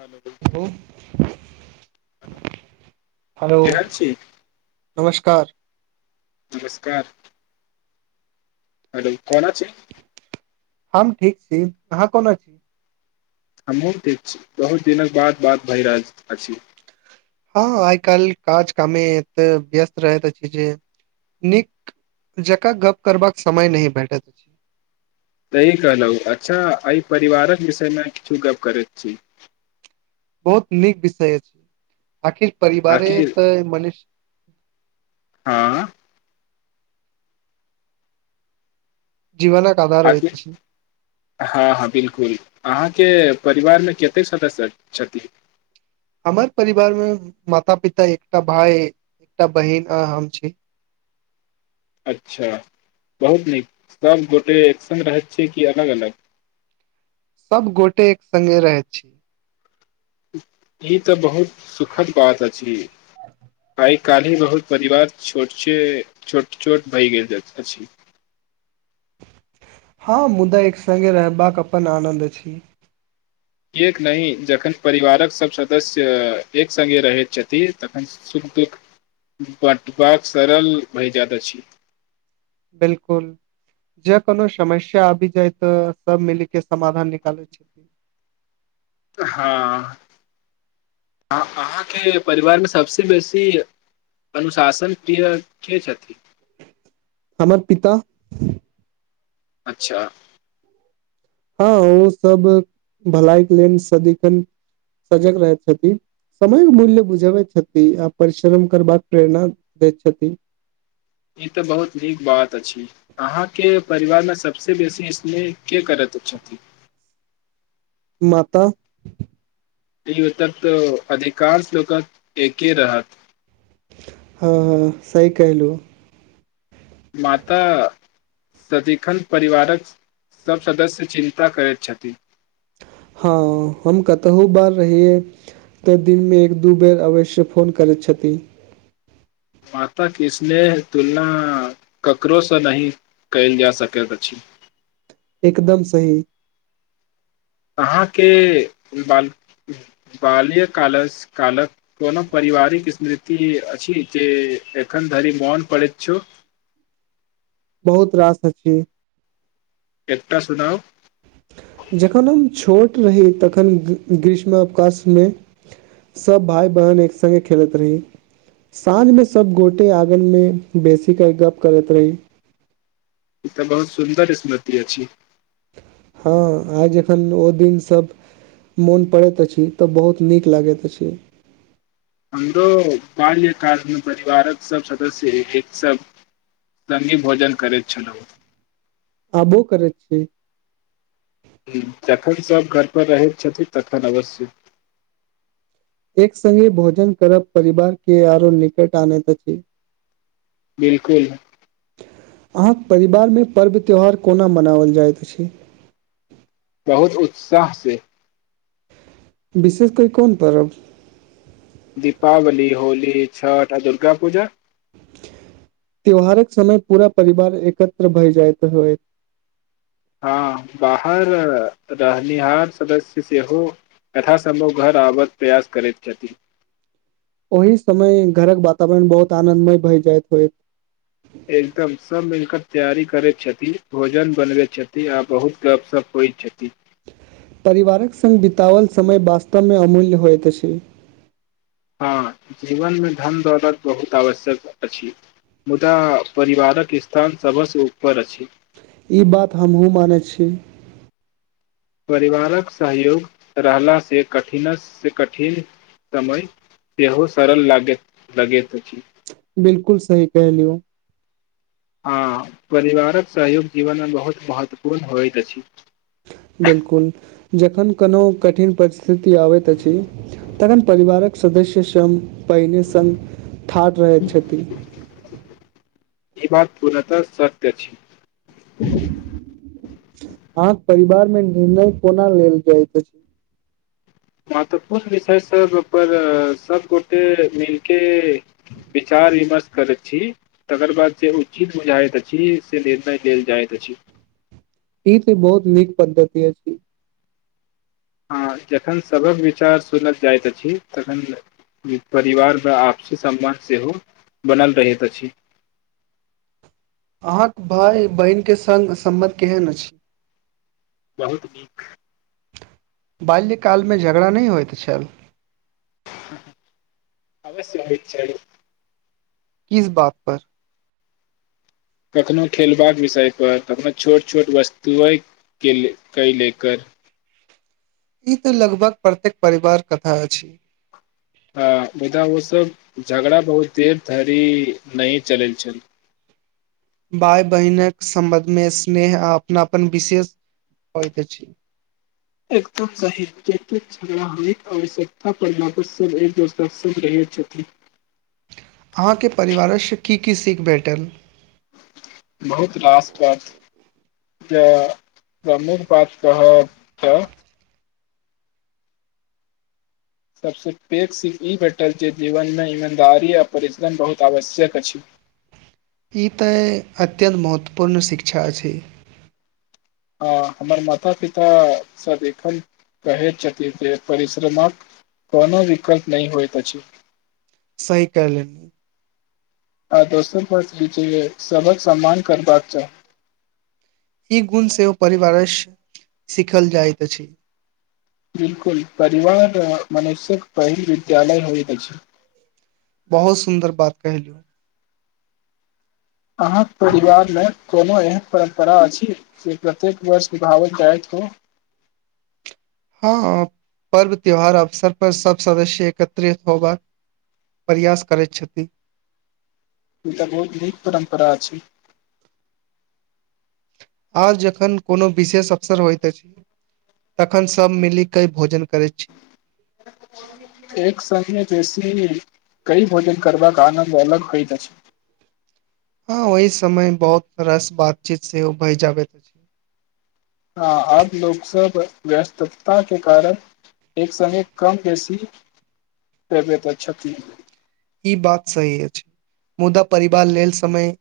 हलो hello hello केहन छी नमस्कार नमस्कार हेलो कोना छै हम ठीक छी अहाँ कोना छी हमहहुँ ठीक छी बहुत दिनक बाद बात भहि रहल अछि हँ आइ काल्हि काज कामे एते व्यस्त रहैत अछि जे नीक जकाँ गप करबाक समय नहि भेटैत अछि सही कहलहु अच्छा एहि परिवारक विषयमे किछु गप्प करैत छी बहुत नीक विषय छै आखि परिवारे आखिर तऽ मनिष हँ जीवनक आधार होइत आने अछि हँ हँ बिलकुल अहाँके परिवार मे कतेक सदस्य छथि हमर परिवार मे माता पिता एकटा भाय एकटा बहिन आ हम छी अच्छा बहुत नीक सभ गोटे एकशंग रहैत छै कि अलग अलग सभ गोटे एक सङ्गे रहैत छी ई तऽ बहुत सुखद बात अछि आ काल्हिी बहुत परिवार छोट छोट भहि गेल अछि हँ मुदा एक सङ्गे रहबाक अपन आनन्द छी किएक नहि जखन परिवारक सभ सदस्य एक सङ्गे रहैत छथिन तखन शुख दुख बँटबाक सरल भय जााद छी बिलकुल जे कोनो समस्या आबि जाय तऽ सभ मिलि के समाधान निकालै छथिन हँ अहाँके परिवारमे सभसे बेसी अनुशासन प्रिय के छथिन हमर पिता अच्छा हँ ओ सब भलाइ के लेलन सदिखन सजग रहै छथि समय मूल्य बुझबैत छथि आ परिश्रम करबाक प्रेरणा दैत छथि ई तऽ बहुत नीक बात अछि अहाँके परिवारमे सभसे बेसी स्नेह के करैत छथिन माता नहि ओ तक तो अधिकांश लोकक एके रहत ह ह सइ कहिलु माता सदिखन परिवारक सभ सदस्य चिन्ता करैत छथि हँ हम कतहु बार रहियै तऽ दिनमे एक दू बेर अवश्य फोन करैत छथिन माँता के स्नेह तुलना ककरोसँ नहि कयल जा सकैत अछि एकदम सही अहाँके बाल बाल्य काल कालक कोनो पारिवारिक स्मृति अछि जे एखन धरि मौन पड़ैत छ बहुत रास अ एकटा सुनाउ जखन हम छोट रही तखन ग्रीशमवकाशमे सभ भाय बहिन एक सङ्गे खेलैत रही साँझमे सभ गोटे आङगनमे बेसीेऽ गप्प करैत रही ई तऽ बहुत सुन्दर स्मृति अछि हँ आइ जखन ओ दिन सभ मोन पड़ैत अछि तऽ बहुत नीक लागैत अछि हमरो बाल्य कालमे परिवारक सभ सदस्य एक सब सँघे भोजन करैत छलहु आबो करैत छिय जखन सभ घरपर रहैत छथिन तखन अवश्य एक सङ्गे भोजन करब परिवार के आरो निकट आनैत अछि बिलकुल अहाँक परिवारमे पर्व त्यौहार कोना मनाओल जाइत अछि बहुत उत्साह से विशेष कोइ कोन पर्व दीपावली होली छठ आ दुर्गा पूजा त्यौहारक समय पूरा परिवार एकत्र भए जाइत होइत हँ बाहर रहनिहार सदस्य सेहो यथा सम्ूह घर आबक प्रयास करैत छथि ओहि समय घरक वातावरण बहुत आनन्दमय भए जायइत होइत एकदम सभ मिल क तैयारी करैत छथिन भोजन बनबैत छथिन आ बहुत गपशप होइत छथि परिवारक सङ्ग बिताओल समय वास्तवमे अमूल्य होइत अछि हँ जीवनमे धन दौलत बहुत आवश्यक अछि मुदा परिवारक स्थान सभसँ ऊपर अछि ई बात हमहुँ मानैत छी परिवारक सहयोग रहलासे कठिनसँ कठिन समय सेहो सरल लागैत लगैत अछि बिलकुल सही कहलियौ ह परिवारक सहयोग जीवनमे बहुत महत्वपूर्ण होइत अछि बिलकुल जखन कोनो कठिन परिस्थिति आबैत अछि तखन परिवारक सदस्य स पहिने सङ्ग थाढ़ रहैत छथिन ई बात पूर्णतः सत्य अछि [inaudible] अहाँके परिवार मे निर्णय कोना लेल जाइत अछि मत्वपूर्ण विषय सब पर सब गोटे मिलके बिचार विमर्श करैत छी तकर बाद से उचित हो जाइत अछि से निर्णय लेल जायइत अछि ई त बहुत नीक पद्धति य जी हँ जखन सभक विचार सुनल जाइत अछि तखन परिवार व आपसी सम्मान सेहो बनल रहैत अछि अहाँक भाय बहिनके सङ्ग सम्मति केहन अछि बहुत नीक बाल्यकालमे झगड़ा नहि होइत छल अवश्य होइत छल किस बात पर कखनोहु खेलबाक विषय पर कखननो छोट छोट वस्तुएके क लेकर ई तऽ लगभग प्रत्येक परिवार कथा अछि ह मुदा ओसभ झगड़ा बहुत देर धरि नहि चलल छल भाय बहिनक सम्बन्धमे स्नेह आ अपनापन विशेष होइत अछि एकदम सही जतेक झगड़ा हरिक आवश्यकता पर लापत सभ एक दोस्त सब् रहै छथि अहाँके परिवारसँ की की सीख भेटल बहुत रासपर जे प्रमुख बात कहब तऽ सबसे पैग सिख ई भेटल छैय जीवनमे ईमानदारी आ परिश्रम बहुत आवश्यक अछि। ई तऽ अत्यन्त महत्वपूर्ण शिक्षा छैय। ह हमर माता पिता सभ एखन कहैत छथिन जे परिश्रमक कोनो विकल्प नहि होइत अछि। सही कहलनी आ दोसर [unintelligible] सबहक सम्मान करबाक चाही। ई गुण सेहो परिवारस सीखल जाइत अछि। बिलकुल परिवार मनुष्यक पहिल विद्यालय होइत अछि। बहुत सुन्दर बात कहिलू अहाँ परिवार ल कोनो एहन परम्परा अछि जे प्रत्येक वर्ष विभावक के आइब क हँ पर्व त्योहार अवसरपर सभ सदस्य एकत्रित होयबाक प्रयास करैत छथि। ई त बहुत नीक परम्परा अछि। आर जखन कोनो विशेष अवसर होइत अछि तखन सब मिलीके भोजन करैत छी। एक [unintelligible] कई भोजन करबाक आनन्द अलग होइत अछि। हँ ओहि समय बहुत रास बातचीत सेहो भय जाबैत अछि। ह अब लोक सब व्यस्तता के कारण एक समय कम बेसी [unintelligible] ई बात सही अछि मुदा परिवार लेल समय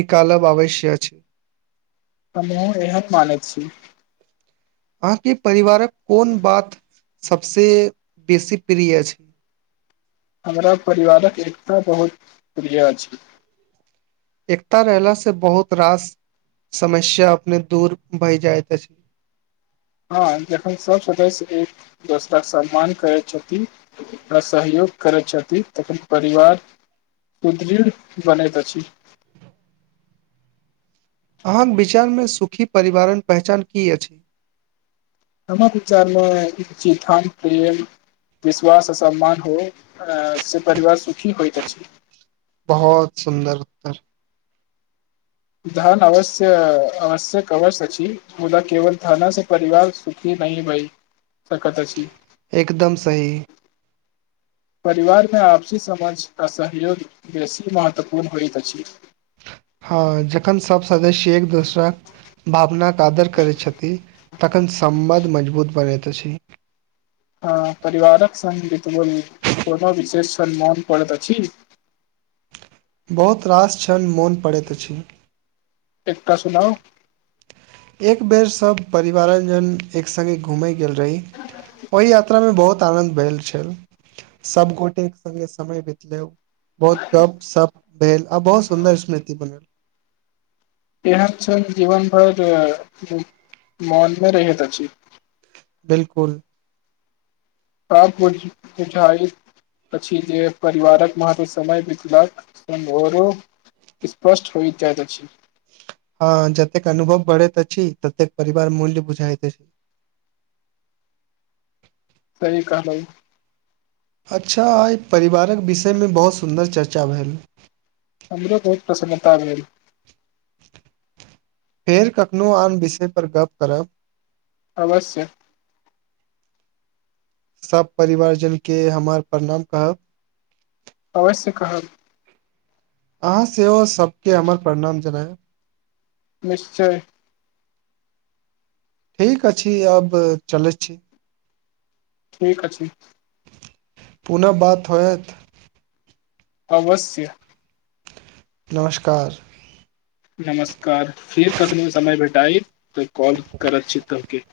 निकालब आवश्य अछि। हमहुँ एहन मानैत छी। अहाँके परिवारक कोन बात सभसे बेसी प्रिय अछि हमरा परिवारक एकता बहुत प्रिय अछि। एकता रहलासँ बहुत रास समस्या अपने दूर भए जाइत अछि। हँ जखन सभ सदस्य एक दोसरा सम्मान करैत छथिन आ सहयोग करैत छथिन तखन परिवार सुदृढ़ बनैत अछि। अहाँ विचारमे सुखी परिवारण पहचान की अछि हमर विचारमे चि धन प्रेम विश्वास आ सम्मान हो से परिवार सुखी होइत अछि। बहुत सुन्दर उत्तर धन अवश्य आवश्यक अवश्य अछि मुदा केवल धन से परिवार सुखी नहि भई सकत अछि। एकदम सही परिवार मे आपसी समझ आ सहयोग बेसी महत्वपूर्ण होइत अछि। हँ जखन सब सदस्य एक दोसरा भावना के आदर करै छथि तखन सम्मध मजबूत बनैत अछि। हँ परिवारक सङ्ग बितबेल कोनो विशेष सम्मान पड़ैत अछि। बहुत रास छन मोन पड़ैत अछि। एकटाऽ सुनाउ एक बेर सभ परिवारक जन एक सङ्गे घूमेय गेल रही ओहि यात्रा मे बहुत आनन्द भेल छल सभगोटे एक सङ्गे समय बितलै। बहुत कप सप भेल आ बहुत सुन्दर स्मृति बनल इह छन जीवन भर मनमे रहैत अछि। बिलकुल [unintelligible] अछि जे परिवारक मत समय बितला सर्पष्ट होइ अछि। हँ जतेक अनुभव बढ़ैत अछि ततेक परिवार मूल्य बुझाइतइत अछि। की कहलौं अच्छा आइ परिवारक विषयमे बहुत सुन्दर चर्चा भेल। हमरो बहुत प्रसन्नता भेल। फेर कखनो आन बिषय पर गप करब। अवश्य सभ परिवार जन के हमर प्रणाम कहब अवश्य कहब अहाँ सेहो सबके हमर प्रणाम जनय निश्चय ठीक अछि अब चलैय छी ठीक अछि पुनः बात होयत अवश्य नमस्कार नमस्कार फेर कखनोहु समय भेटाइ तऽ कॉल करत छी तके